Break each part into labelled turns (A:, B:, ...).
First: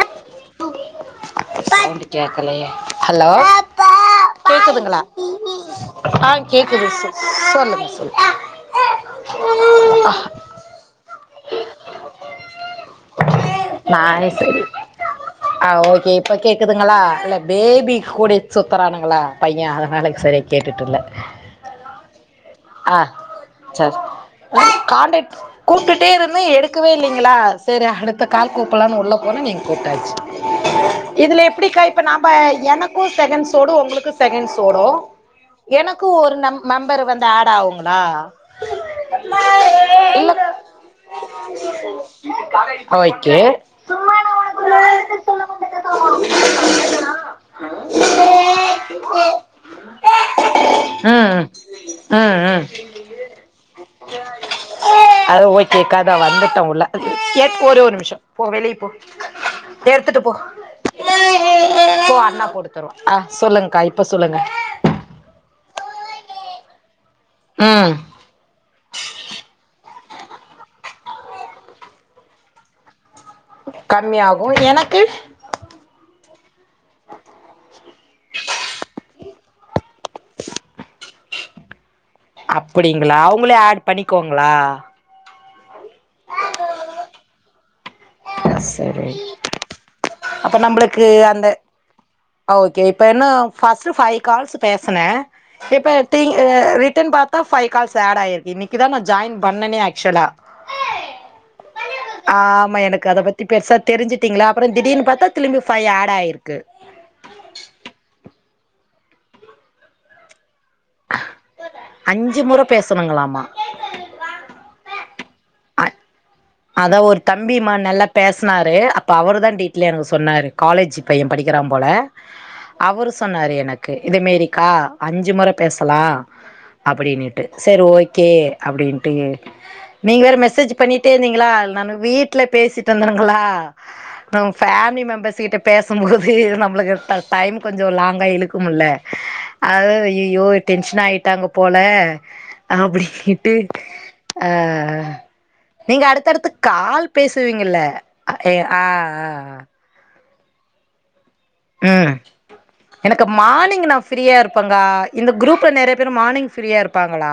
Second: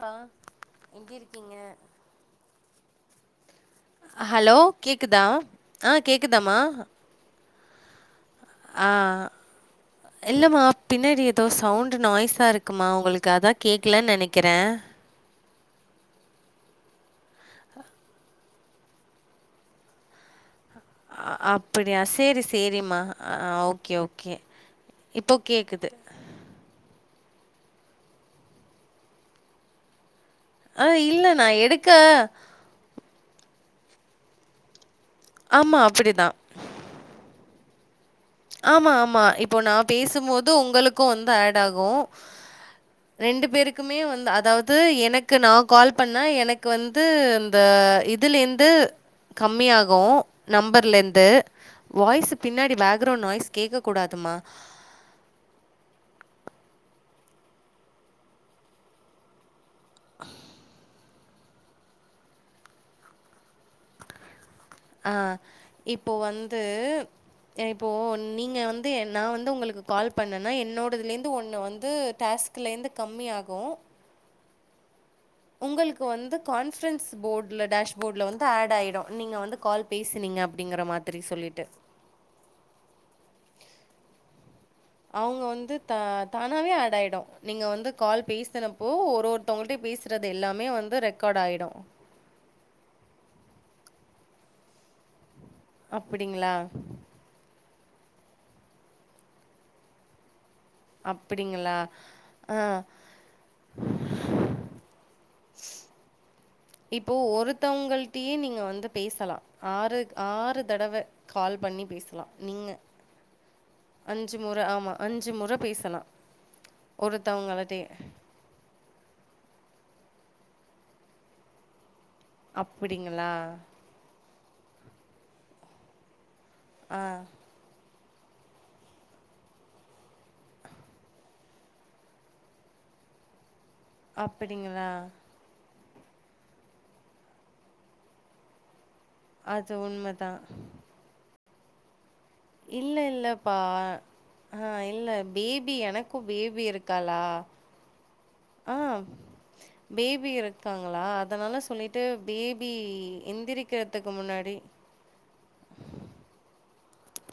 A: அ எங்க இருக்கீங்க
B: கேக்கலயே ஹலோ
A: ஹலோ
B: கேக்குதுங்களா
A: கேக்குதா ஆ
B: அ கேக்குது சொல்லுங்க சொல்லு
A: அ இல்லமா பின்னாடி ஏதோ சவுண்ட் நாய்ஸா இருக்கு க்குமா உங்களுக்கு அதா கேக்கலன் நெனைக்கிறே
B: அ ஓகே இப்ப கேக்குதுங்களா இல்ல பேபி கூட சுத்துரானுங்களா பையன் அதனால சரி
A: அ அப்டியா சேரி சேரிம்மா அ ஓகே ஓகே
B: காண்டாட்
A: இப்போ கேக்குது
B: கூப்ட்டுடே இரு இன்னும் எடுக்கவே இல்லைங்களா சரி அடுத்த கால் கூப்பலானு உள்ளே போன நீங்க கூப்ட்டாச்சு
A: ஆ இல்ல
B: இதுல
A: நா
B: எப்டிக்கா
A: எடுக்க
B: இப்ப நாம என க்கும் செகண்ட் சோடு உங்களுக்கு செகண்ட் சோடோ
A: ஆமா
B: எனக்கு
A: அப்படிதா
B: ஒரு நம் மெம்பரு வந்து ஆடு ஆகுங்களா
A: ஆமா ஆமா இப்போ நா
B: இல்ல
A: பேசும்போது உங்களுக்கு வந்து ஆட் ஆகும்
B: [inaudible]
A: ரெண்டு பேருக்குமே
B: சும்மா
A: வந்து
B: நா உனக்கு ஒரு
A: அதாவது
B: வார்த்த
A: எனக்கு
B: சொல்ல
A: நா கால் பண்ண எனக்கு வந்து இந்த
B: ம்
A: இது இதுல இருந்து கம்மியாகு நம்பர்ல இருந்து
B: ம்
A: வாய்ஸ்
B: ம்
A: பின்னாடி வே
B: [unintelligible] அது போய் கேக்காத அவ அத்தைட்ட உள ஏ ஒரு ஒரு நிமிஷம் போ வெளிய போ இத எடுத்துட்டு போ போ அண்ணா போட்டுத்தரும் அ சொல்லுங்க்கா இப்ப சொல்லுங்க
A: அ இப்போ வந்து இப்போ
B: ம்
A: நீங்க வந்து நா வந்து உங்களுக்கு கால் பண்ணனா என்னோடலந்து ஒண்ணு வந்து டாஸ்க்ல இருந்து கம்மி ஆகு [inaudible]
B: கம்மியாகும் எனக்கு
A: உங்கள்க்கு வந்து கான்பிரன்ஸ் போர்டுல டேஷ போர்டுல வந்து ஆட் ஆயிடு நீங்க வந்து கால் பேசுனீங்க அப்படிங்கற மாதிரி சொல்லீட்டு
B: அப்படிங்களா அவங்களே ஆட் பண்ணிக்கோங்களா
A: அவுங்க வந்து த தானாவே ஆட் ஆயிடு நீங்க வந்து கால் பேசினப்போ ஒரு
B: சரி
A: ஒரு மத்தவங்கல்ட்டயூ பேசுறது
B: அப்ப
A: எல்லாமே வந்து
B: நம்மளுக்கு
A: ரெக்கார்ட்
B: அந்த
A: ஆயிடு
B: ஓகே இப்ப என்ன ஃபாஸ்ட்டு பைவ் கால்ஸ் பேசனே இப்ப டிங்
A: அப்படிங்களா?
B: [inaudible] ரிட்டன் பாத்தா ஃபைவ் கால்ஸ் ஆட் ஆயிருக்கு இன்னிக்கு தா நா ஜாயின் பண்ணணே ஆக்சுவலா
A: அப்படிங்களா? ஆ.
B: ஆமா எனக்கு அத பத்தி பெருசா தெரிஞ்சுட்டீங்ளா அப்பறோ திடீன்னு பாத்தா திழும்பி ஃபை ஆட் ஆயிருக்கு
A: இப்போ ஒருத்தவங்கள்ட்டயே நீங்க வந்து பேசலா ஆறு ஆறு தடவ கால் பண்ணி பேசலா நீங்க
B: ரத்தனங்கலாமா
A: அஞ்சு முற ஆமா அஞ்சு முற
B: அ
A: பேசலா
B: அதா ஒரு தம்பிமா நல்லப் பேசனாரு அப்ப அவரு தா டீட்லே எனக்கு சொன்னாரு காலேஜ் பைய படிக்குறா போல அவரு
A: அப்படிங்களா?
B: சொன்னாரு என க்கு இத மேரிக்கா அஞ்சு முற பேசலா
A: ஆ.
B: அப்படினீட்டு செர் ஓகே அப்படீன்ட்டு நீங்க வேற மெசேஜ் பண்ணீட் டே இருந்தீங்களா நானு வீட்டுல பேசீட்டு இருந்தனுங்களா உ
A: அப்படிங்களா?
B: பேமிலி மெம்பர்ஸ் கிட்ட பேசம்போது நம்பளுக்கு ட்ட டைம் கொஞ்சோ லாங்கா இழுக்குமுல்ல அது ஐயையோ டென்ஷனாயிட்டாங்க போல
A: இல்ல
B: அப்படினீட்டு
A: இல்லப்பா.
B: ஆ
A: இல்ல பேபி
B: நீங்க
A: எனக்கும்
B: அடுத்து அடுத்து
A: பேபி
B: கால்
A: இருக்காளா?
B: பேசுவீங்கல்ல அ ஹே ஆ ஆ ஆ
A: பேபி இருக்காங்களா அதனால
B: ஆ
A: சொல்லீட்டு
B: ம்
A: பேபி
B: எனக்கு மார்னிங் நா
A: எந்திரிக்கறதுக்கு
B: ஃப்ரீயா
A: முன்னாடி
B: இருப்பேங்கா இந்த குரூப்ல நெறைய பேர் மார்னிங் ஃப்ரீயா இருப்பாங்களா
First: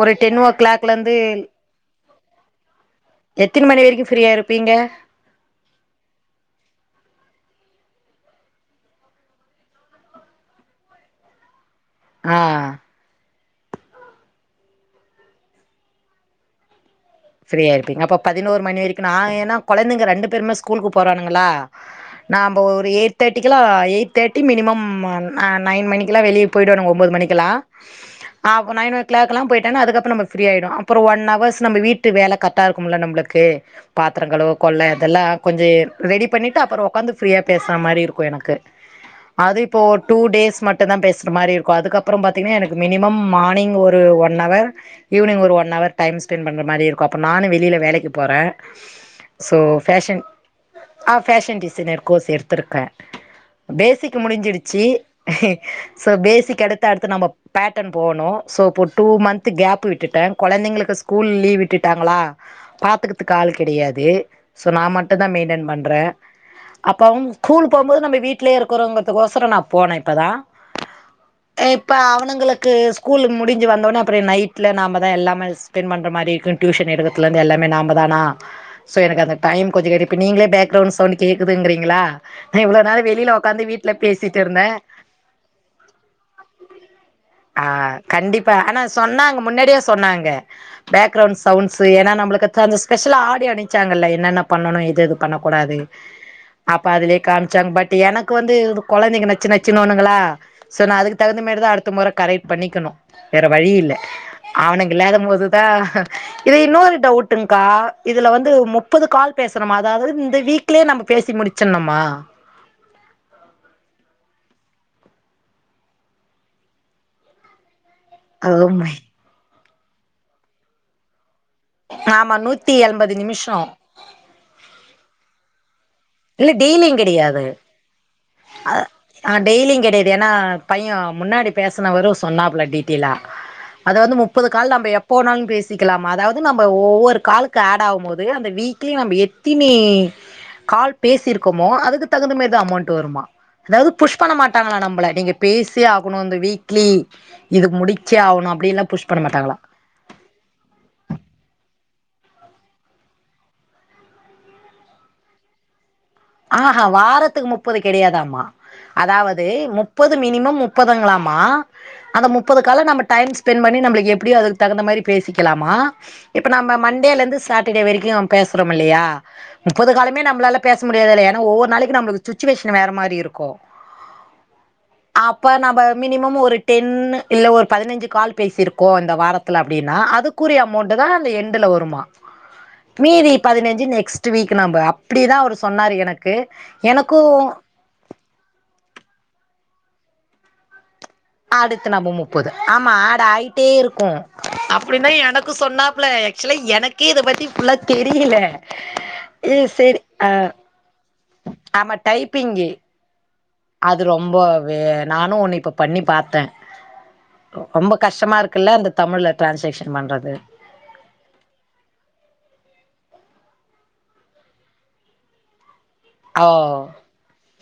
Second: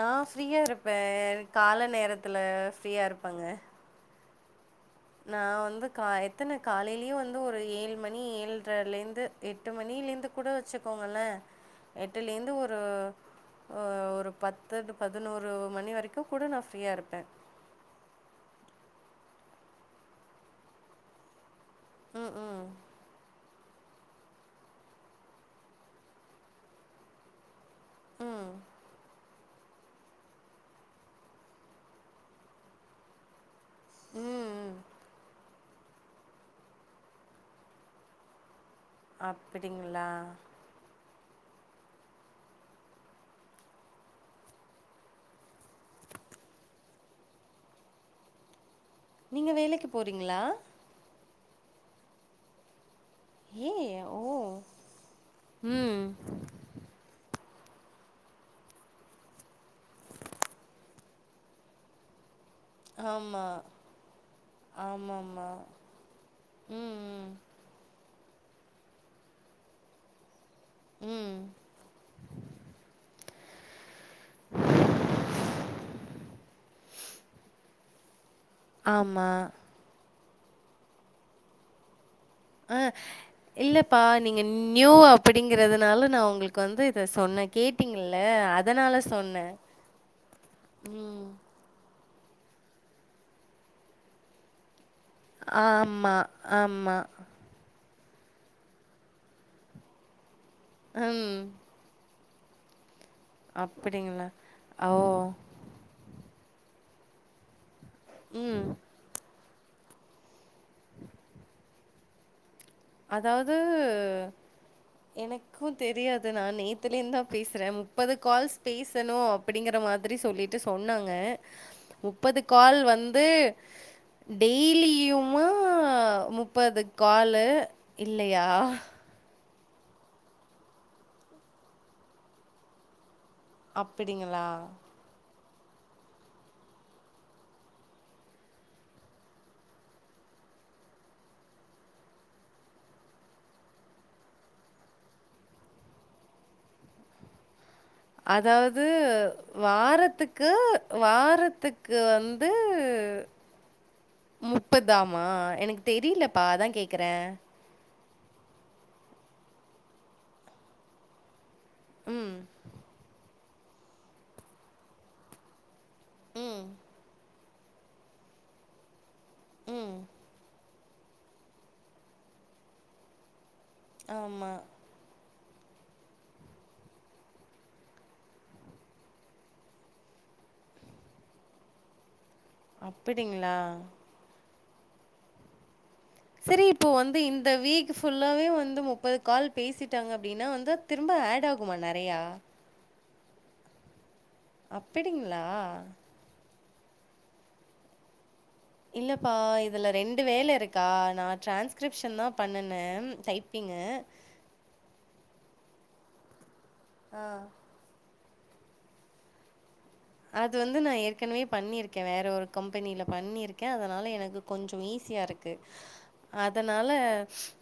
B: ஒரு டென் ஓ
A: ஃப்ரீயா
B: கிளாக்ல இருந்து
A: இருப்பேன். கால நேரத்துல ஃப்ரீயா
B: எத்தினி மணி வரைக் ப்ரியா இருக் ப்பீங்க
A: நா வந்து கா எத்தன காலைலியூ வந்து ஒரு ஏழு மணி ஏழ்ரைலந்து எட்டு மணிலேந்து கூட வெச்சுக்கோங்கலே
B: ஆ
A: எட்டுலேந்து ஒரு ஓ ஒரு பத்துட் பதுனோரு மணி வரைக்கு கூட நா ஃப்ரியா இருப்பே
B: ஃப்ரீயா இருப்பீங்க அப்ப பதினோரு மணி வரைக்கு நா ஏன்னா குழந்தைங்க ரண்டு பேருமே ஸ்கலுக்கு போறானுங்களா
A: ம்,
B: நாம்ப
A: ம்,
B: ஒரு எயிட் தேட்டிக்குலா தேட்டி மினிமம் ன நைன் மணிக்குலா வெளிய போயிடோனு ஒம்போது மணிக்கலா
A: ம்.
B: ஆப் நைன் ஓ கிளாக்லா போயிட்டானா அதுக்கப்ப நம்ப பிரீ ஆயிடு. அப்பறோ ஒன் அவர்ஸ் நம்ப வீட் டு வேல கர்ட்டா இருக்குமுல்ல நம்பளுக்கு பாத்தரோ கழுவ
A: ம்
B: கொல்ல இதெல்லா கொஞ்ச ரெடி பண்ணீட்டு அப்பறோ ஒக்காந்து ஃப்ரியா பேசற மாரி இருக்கு எனக்கு அது இப்போ
A: அப்படிங்களா
B: டூ டேஸ் மட் டு தா பேசுற மாரி இருக்கு அதுக்கப்பறோ பாத்திங்கன்னா எனக்கு மினிமம் மானிங் ஒரு ஒன் அவர் ஈவினி்ங் ஒரு ஒன் அவர் டைம் ஸ்பென்ட் பண்ற மாரி இரு [unintelligible] நானு வெளில வேலைக்கு போற
A: நீங்க
B: சோ
A: வேலைக்கு
B: ஃபேஷன்
A: போறீங்களா
B: ஆ ஃபேஷன் டிசைனர் கோர்ஸ் எடுத்திருக்கே
A: ஏ
B: பேசிக்
A: ஓ
B: முடிஞ்சிடுச்சி
A: ம்
B: சோ பேசிக் அடுத்த அடுத்து நம்ப பேட்டன் போனு சோ இப்போ டூ மன்த்து கேப் விட்டுட்ட கொழந்திங்களுக்கு ஸ்கூல் லீவ் விட்டுட் விட்டாங்களா பாத்துக்கத்துக்கு
A: ஆமா
B: ஆள் கெடையாது சோ நா மட்டுதா
A: ஆமாமா
B: மெயின்டென் பண்ற
A: ம்
B: அப்பாவு
A: ம்
B: கூல் போம்போது நம்ம வீட்லயே இருக்கறோங்கறதுக் ஒசரோ நா போன இப்பதா
A: ம்
B: இப்போ அவனுங்களுக்கு ஸ்கூல் முடிஞ்சு வந்தோடனே அப்பறோ நைட்டில நாம தான எல்லாம ஸ்பெண்ட் பண்ணுற மாதிர இரு நிறத்தில இருந்து எல்லாமே நாம தானா சோ எனக்கு
A: ஆமா
B: அந்த டைம் கொ கி இப்ப நீங்களே பேக்ரவுண்ட் சவுண்ட் கேக்குதுங்கிறீங்களா நா
A: ஆ
B: இவ்ளோ நேர வெளியில உக்காந்து வீட்ல
A: இல்லப்பா
B: பேசிட்டு
A: நீங்க
B: இருந்தே
A: நியூ அப்படிங்கிறதுனால நா உங்களுக்கு வந்து இத சொன்ன
B: ஆ கண்டிப்பா ஆனா சொன்னாங்க முன்னாடியே சொன்னாங்க
A: ம்
B: பேக்ரவுண்ட்ஸ் சவுண்ட்ஸ் ஏன்னா நம்மளுக்கு தகுந்த ஸ்பெஷலா ஆடியோ அணிச்சாங்கல்ல என்னென்ன பண்ணணு இதுவு பண்ணக்கூடாது
A: ஆமா
B: அப்ப
A: ஆமா
B: அதுலயே காமிச்சாங்க பட் எனக்கு வந்து கொழந்தைங்க நச்சு நச்சுன்னு ஒண்ணுங்களா சோ நா அதுக்கு
A: ம்
B: தகுந்த மாரி தா அடுத்த மொற கரக்ட் பண்ணிக்கணு வேற வழி இல்ல
A: அப்படிங்களா
B: அவனுங்க இல்லாத போது ஆ இது இன்னொரு டவுட்டுங்கா இதுல
A: ஓ
B: வந்து மு முப்போது கால் பேசுறோமா அதாவது இந்த வீக்லேயே நம்ம பேசி முடிச்சனுமா
A: அதாவது எனக்கு தெரியாது நா நேத்தில இருந்து தா பேசுறே முப்பது கால்ஸ் பேசணு அப்படிங்கிற மாதிரி சொல்லிட்டு சொன்னாங்க
B: ஆமா
A: முப்பது
B: நூத்தி
A: கால்
B: எண்பது
A: வந்து
B: நிமிஷோ
A: டெய்லியுமா
B: இல்ல
A: முப்பது
B: டெய்லியு
A: கால்லு
B: கெடையாது
A: இல்லையா
B: ஆ டெய்லியு கெடையாது ஏனா பைய முன்னாடி பேசுனவரு சொன்னாப்ல டீ ல அது வந்து
A: அப்டிங்களா
B: முப்பது கால் நம்ம எப் போனாலு பேசிக்கலாம அதாவது நம்ம ஒவ்வொரு காலுக்கு ஆட் ஆகு போது அந்த வீக்லி நம்ம எத்தினி கால் பேசிருக்கோமோ அதுக்கு தகுந்த மாரி தா அமௌண்ட் வருமா அதாவது புஷ் பண்ண மாட்டாங்களா நம்மள நீங்க பேசியே ஆகணு இந்த வீக்லி இது முடி
A: அதாவது வாரத்துக் க்கு வாரத்துக்கு வந்து முப்பது ஆமா எனக்கு தெரியல
B: ஆ ஹ வாரத்துக்கு முப் முப்பது கெடையாதாமா அதாவது முப்பது மினிமம் முப்பதுங்களாமா அந்த முப்பது கால நம்ம டைம் ஸ்பெண்ட் பண்ணி நம்மளுக்கு எப்டியோ அதுக்கு தகுந்த மாரி பேசிக்கலாமா இப்ப நம்ம மண்டேல இருந்து சாட்டர்டே வரைக்கு பேசுறோம் இல்லையா முப்பது
A: ம்
B: காலுமே நம்மளால முடியாது ஏன்னா ஒவ்வொரு நாளைக்கு நம்மளுக்கு சுச்சுவேஷன் வேற மாதிரி இருக்கு
A: ஆமா
B: அப்போ நம்ம மினிமம் ஒரு டென் இல்ல ஒரு பதினஞ்சு கால் பேசிருக்கோ இந்த வாரத் அப்டின்னா அதுக்குரிய அமௌண்ட் தா அந்த எண்டில வருமா
A: [inaudible]
B: மீதி
A: அப்டிங்களா
B: பதினஞ்சு நெக்ஸ்ட் வீக் நம்ப அப்டிதா அவர் சொன்னார் எனக்
A: செரி இப்போ வந்து இந்த வீக் ஃபுல்லாவே வந்து முப்பது கால் பேசிட்டாங்க அப்டின்னா வந்து திரும்ப ஆ
B: ஆடுத்து நம முப்பது ஆமா ஆடு ஆயிட்டே இருக்கு அப்டின்தா
A: அப்படிங்களா?
B: எனக்கு சொன்னாப்ல ஆக்சுவலா எனக்கே இத பத்தி ஃபுல்லா தெரியல
A: இல்லப்பா
B: ஏ
A: இதுல
B: சேரி
A: ரெண்டு
B: அ
A: வேல இருக்கா நா
B: ஆமா
A: டிரான்ஸ்கிரிப்ஷன் தா
B: டைப்பிங்கு
A: பண்ணுனே டைப்பிங்கு
B: அது ரொம்ப வே நானு ஒன்னு இப்போ பண்ணி பாத்தே
A: ஆ
B: ரொம்ப கஷ்டமா இருக்குல்ல இந்த தமிழ்ல டிரான்ஸ்லேக்ஷன் பண்றது
A: இது வந்து நா ஏற்கனவே பண்ணியிருக்கே வேறு ஒரு கம்பெனில பண்ணியிருக்கே அதனால எனக்கு கொஞ்சோ ஈஸியா இருக்கு
B: ஓ
A: அதனால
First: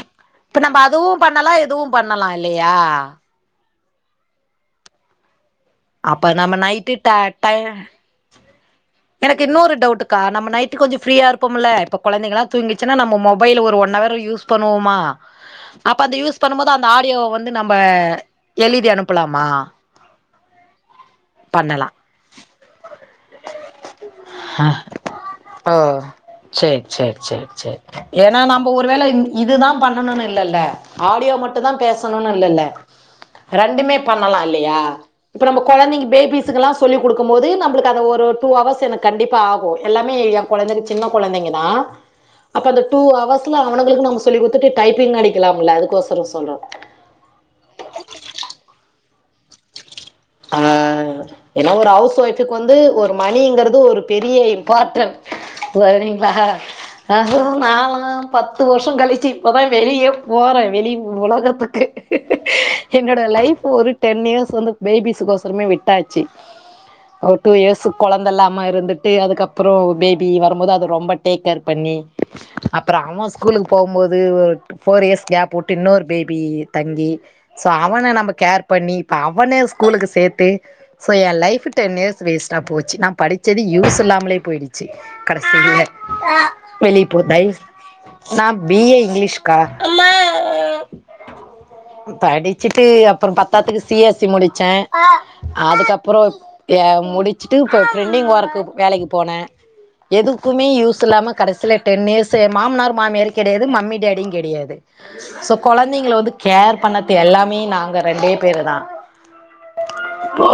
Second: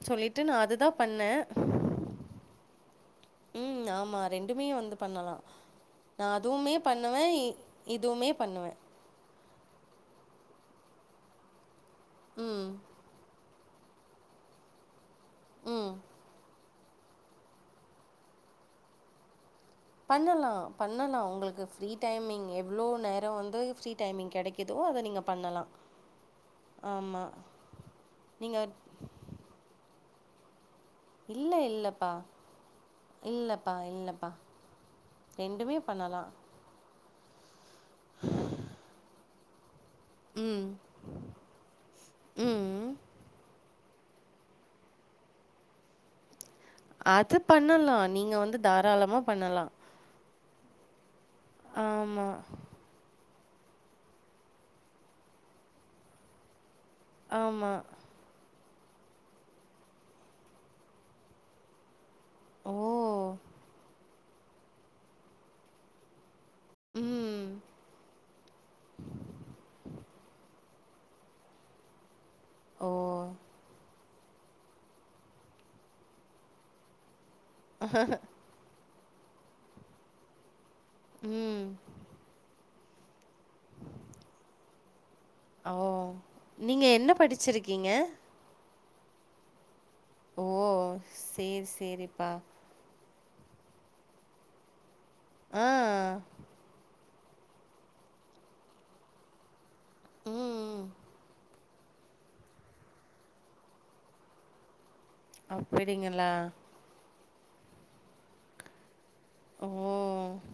A: சொல்லிட்டு நா
B: இப்ப நம்ம
A: அதுதா
B: அதுவு
A: பண்ண
B: பண்ணலா இதுவு பண்ணலா இல்லையா
A: ம் ஆமா ரெண்டுமே வந்து பண்ணலா நா
B: அப்ப நம்ம
A: அதுவுமே
B: நைட்டு ட
A: பண்ணுவே
B: டை
A: இதுவுமே பண்ணுவே
B: எனக்கு இன்னொரு டவுட்டுக்கா நம்ம நைட்டு கொஞ்ச ஃப்ரீயா இருப்போம்ல இப்ப கொழைந்தகளா
A: ம்.
B: தூங்கிச்சுன்னா நம்ம மொபைல் ஒரு ஒன் அவர் யூஸ் பண்ணுவோமா
A: ம்.
B: அப்ப அந்த யூஸ் பண்ணும் போது அந்த ஆடியோ வந்து நம்ம எழுதி அனுப்பலாமா
A: பண்ணலா பண்ணலா உங்களுக்கு
B: பண்ணலா
A: ஃப்ரீ டைமிங் எவ்ளோ நேர வந்து ஃப்ரீ டைமிங் கெடைக்குதோ அத நீங்க பண்ணலா
B: சரி சரி
A: ஆமா
B: சரி சரி ஏன்னா
A: நீங்க
B: நம்ம ஒருவேள இதுதா பண்ணணுனு இல்லல்ல ஆடியோ
A: இல்ல
B: மட்டு தா
A: இல்லப்பா
B: பேசணுனு இல்லல்ல
A: இல்லப்பா
B: ரெண்டுமே
A: இல்லப்பா
B: பண்ணலா இல்லையா இப்ப நம்ம
A: ரெண்டுமே
B: கொழந்தைங்க
A: பண்ணலா
B: பேபிஸுக்கு எல்லா சொல்லி் குடுக்கும்போது நம்பளுக்கு அந்த ஒரு டூ ஹவர்ஸ் எனக்கு கண்டிப்பா ஆகு எல்லாமே எ
A: ம்
B: கொழந்தைங்க சின்ன கொழந்தைங்க தா அப்ப அந்த
A: ம்
B: டூ அவர்ஸ்ல அவனங்களுக்கு நம்ம சொல்லி குடக்ஷத்துட்டு டைப்பிங் அடிக்கலாம்ல்ல அதுக்கோசர சொல்ற
A: அது பண்ணலா நீங்க வந்து தாராளமா பண்ணலா
B: ஆ ஏன்னா ஒரு ஹவுஸ்
A: ஆமா
B: ஒய்ஃபுக்கு வந்து ஒரு மணிங்குறது ஒரு பெரிய இம்பார்ட்டன் சரிங்களா அதுவு
A: ஆமா
B: நாங்களா பத்து வருஷ கழிச்சு இப்பொதா வெளியே போற வெளி உலகத்துக்கு
A: ஓ
B: என்னோட லைஃப் ஒரு டென் இயர்ஸ் வந்து பேபிஸுக்கோசரமே விட்டாச்சு ஒரு
A: ம்
B: டூ இயர்ஸு கொழந்த இல்லாம இருந்துட்டு அதுக்கப்புறோ பேபி வரும்போது அது ரொம்ப டேக் கேர் பண்ணி
A: ஓ
B: அப்புற அவ ஸ்கூலுக்கு போம்போது ஒ ஃபோர் இயர்ஸ் கேப் விட்டு இன்னொரு பேபி தங்கி சோ அவன நம்ம கேர் பண்ணி இப்ப அவன ஸ்கூலுக்கு சேத்து சொ எ
A: ம்
B: லைஃப் டென் இயர்ஸ் வேஸ்டா போச்சு நா படி ச்சது யூஸ் இல்லாமலே போயிடுச்சு
A: ஓ
B: கடைசியில
A: நீங்க என்ன படிச்சிருக்கீங்க
B: நா பி ஏ இங்கிலீஷ் க்கா
A: ஓ சேரி சேரிப்பா
B: சிட்டு அப்புற பத்தாதுக்கு சி எஸ் சி முடிச்ச
A: ஆ
B: அதுக்கப்புறோ ஏ முடிச்சுட்டு இப்போ ஃப்ரிண்டிங் ஒர்க்கு வேலைக்கு போனே எதுக்குமே
A: ம்
B: யூஸ் இல்லாம கடைசியில டென் இயர்ஸ் மாமனார் மாமியார் கெடையாது மம்மி டடியு கெடையாது சோ கொழந்தைங்க
A: அப்படிங்களா
B: வந்து கேர் பண்ணது எல்லாமே நாங்க ரெண்டே பேரு தா
A: ஓ
B: ஓ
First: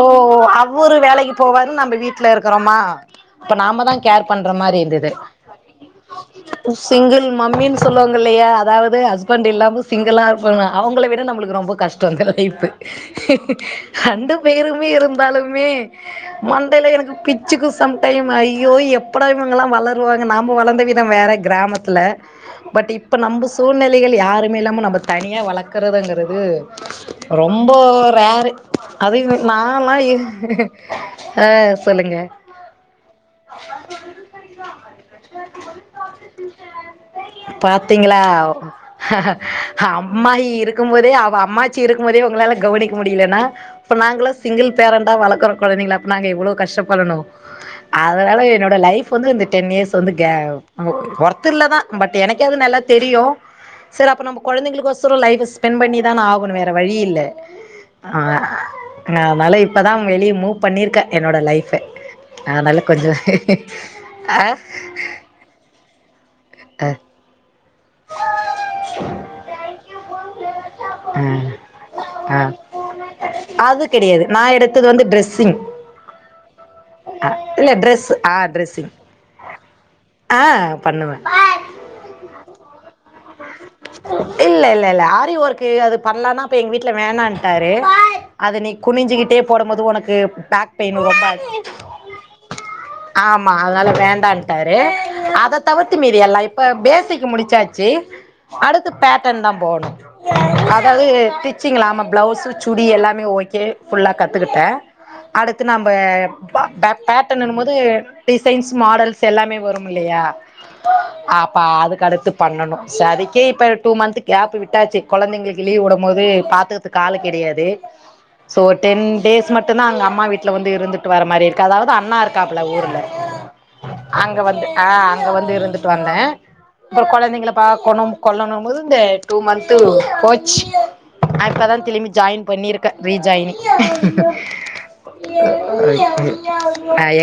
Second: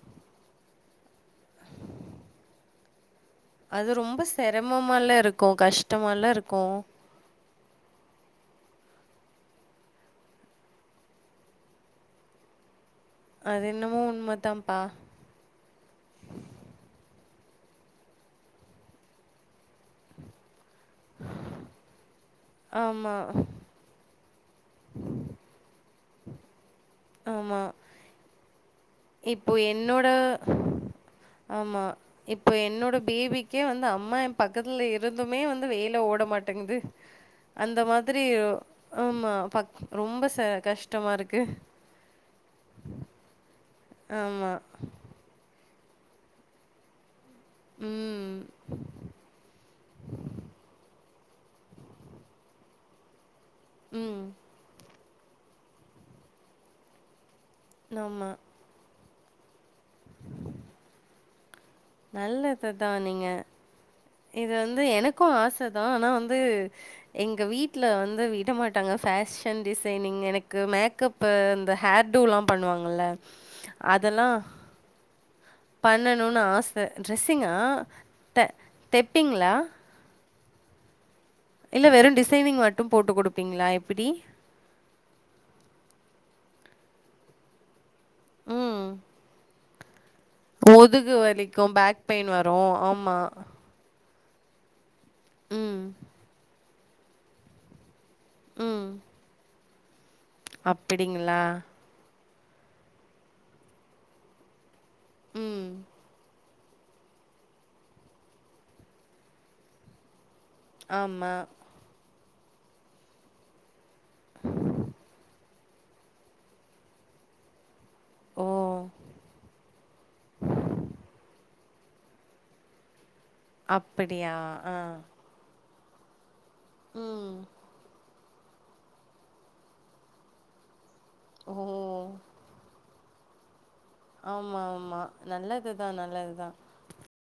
B: அவ்வரு வேலைக்கு போவாரு நம்ம வீட்ல இருக்குறோமா இப்ப நாம
A: அது
B: தா
A: ரொம்ப
B: கேர் பண்ற மாரி இருந்தது
A: சிரமமால இருக்கு கஷ்டமால இருக்கு
B: சிங்கிள் மம்மீன் சொல்லுவங்க இல்லையா அதாவது ஹஸ்பண்ட் இல்லாம சிங்களா இருப்பாங்க அவங்கள விட நம்மளுக்கு ரொம்ப கஷ்டோ இந்த லைஃபு
A: அது என்னமோ
B: ரண்டு
A: உண்மதான்ப்பா
B: பேருமே இருந் தாலுமே மண்டையில எனக்கு பிச்சுக்கு சம் டைம் ஐயோ எப் போடா இவங்கல்லா வளருவாங்க நாம வளந்த வித வேற கிராமத்துல பட்
A: ஆமா
B: இப்ப நம்ப ச் சூழ்நிலைகள் யாருமே இல்லாம நம்ப தனியா வளக்கறதுங்குறது
A: ஆமா
B: ரொம்ப ரே
A: இப்போ என்னோட
B: ஆ
A: ஆமா
B: சொல்லுங்க
A: இப்போ என்னோட பேபிக் க்கே வந்து அம்மா எ பக்கத்துல இருந்துமே வந்து வேல ஓட மாட்டேங்குது அந்த
B: பாத்தீங்களா
A: மாதிரி ஆமா பக் ரொம்ப
B: அம்மா
A: ச
B: இருக்கும் போதே
A: கஷ்டமா
B: அவ
A: இருக்கு
B: அம்மா ச்சி இருக்கும் போதே உங்களால கவனிக்க முடியலன்னா இப்ப நாங்களா
A: ஆமா
B: சிங்கிள் பேரண் ட்டா வளக்கற கொழந்தைங்கள அப்ப நாங்க எவ்ளோ கஷ்டப்படணு
A: ம்
B: அதனால என்னோட லைஃப் வந்து இந்த டென் இயர்ஸ் வந்து கா ஒ ஒர்த் இல்ல தா பட் எனக்கே அது நல்லா தெரியு சரி அப்ப
A: ம்
B: நம்ம கொழந்தைங்களுக்கு ஒசர லைஃப்ப ஸ்பென் பண்ணி தான ஆகனு வேற வழி இல்ல ஆ
A: ஆமா
B: நா அதனால இப்பதா வெளிய மூ பண்ணிருக்கே என்னோட லைஃப்ப அதனால
A: நல்லதுதான்
B: கொஞ்சோ
A: நீங்க.
B: ஆ
A: இது வந்து எனக்கு ஆச தா ஆனா வந்து எங்க வீட்ல வந்து விடமாட் டாங்க ஃபேஷன் டிசைனிங் எனக்கு மேக்கப்பு இந்த ஹேர் டூ லா
B: ஆ ஆ
A: பண்ணுவாங்கல்ல
B: அது கிடையாது
A: அதெல்லாம்
B: நா எடுத்தது வந்து ட்ரெஸ்ஸிங்
A: பண்ணணும்னு ஆசை.
B: அ இல்ல ட்ரெஸ் ஆ ட்ரெஸ்ஸிங்
A: தெப்பிங்ளா
B: ஆ பண்ணுவே
A: இல்ல வெறு டிசைனிங் மட்டு போட்டு குடுப்பீங்ளா எப்பிடி
B: இல்ல இல்ல இல்ல ஆரிஒர்க்கு அது பண்லானா அப்ப எங்க வீட்ல வேணான்டாரு அத நீ
A: ம்.
B: குனிஞ்சுகிட்டே போடும் போது ஒனக்குப் பேக் பெயின்
A: முதுகு
B: ரொம்ப
A: வலிக்கும், பேக் பெயின் வரும்.
B: ஆமா அதனால வேண்டான்ட் டாரு அத
A: ம்.
B: தவுத்து மீதி எல்லா இப்ப பேஸிக்கு முடிச்சாச்சு
A: ம்.
B: அடுத்து பேட்டர்ன் தா போட்ணு அதாவது
A: அப்படிங்களா?
B: டிச்சிங்லாம பிளவுஸ்சு சுடி எல்லாமே ஓக்கே ஃபுல்லா கத்துக்கிட்டே அடுத்து
A: ம்.
B: நம்ப பா பே பேட்டனுனு போது டிசைன்ஸ் மாடல்ஸ் எல்லாமே வரும் இல்லையா
A: ஆமா.
B: ஆ பா அதுக்கு அடுத்து பண்ணணு சோ அதுக்கே இப்ப டூ மந்த் கேப்பு விட்டாச்சு கொழந்தைங்களுக்கு லீவ் விடும் போது பாத்துக்கது ஆளு கிடையாது சோ
A: ஓ!
B: டென் டேஸ் மட்டுந்தா அங்க அம்மா வீட்ல வந்து இருந்துட்டு வர மாரி இரு கு அதாவது அண்ணா இருக்காப்புல ஊர்ல
A: அப்படியா
B: அங்க வந்து
A: ஆ
B: அ அங்க வந்து இருந்துட்டு வந்தே அப்றோ
A: ம்
B: கொழந்தைங்கள பாக்கணும் கொள்ளனும் போது இந்த டூ மந்த்து போச்சு ஆ
A: ஓ
B: இப்ப தா திலிம்பி ஜாயின் பண்ணிர் க்க ரீ ஜாய்னிங்
A: ஆம்மா ஆம்மா நல்லதுதா நல்லதுதா
B: [unintelligible]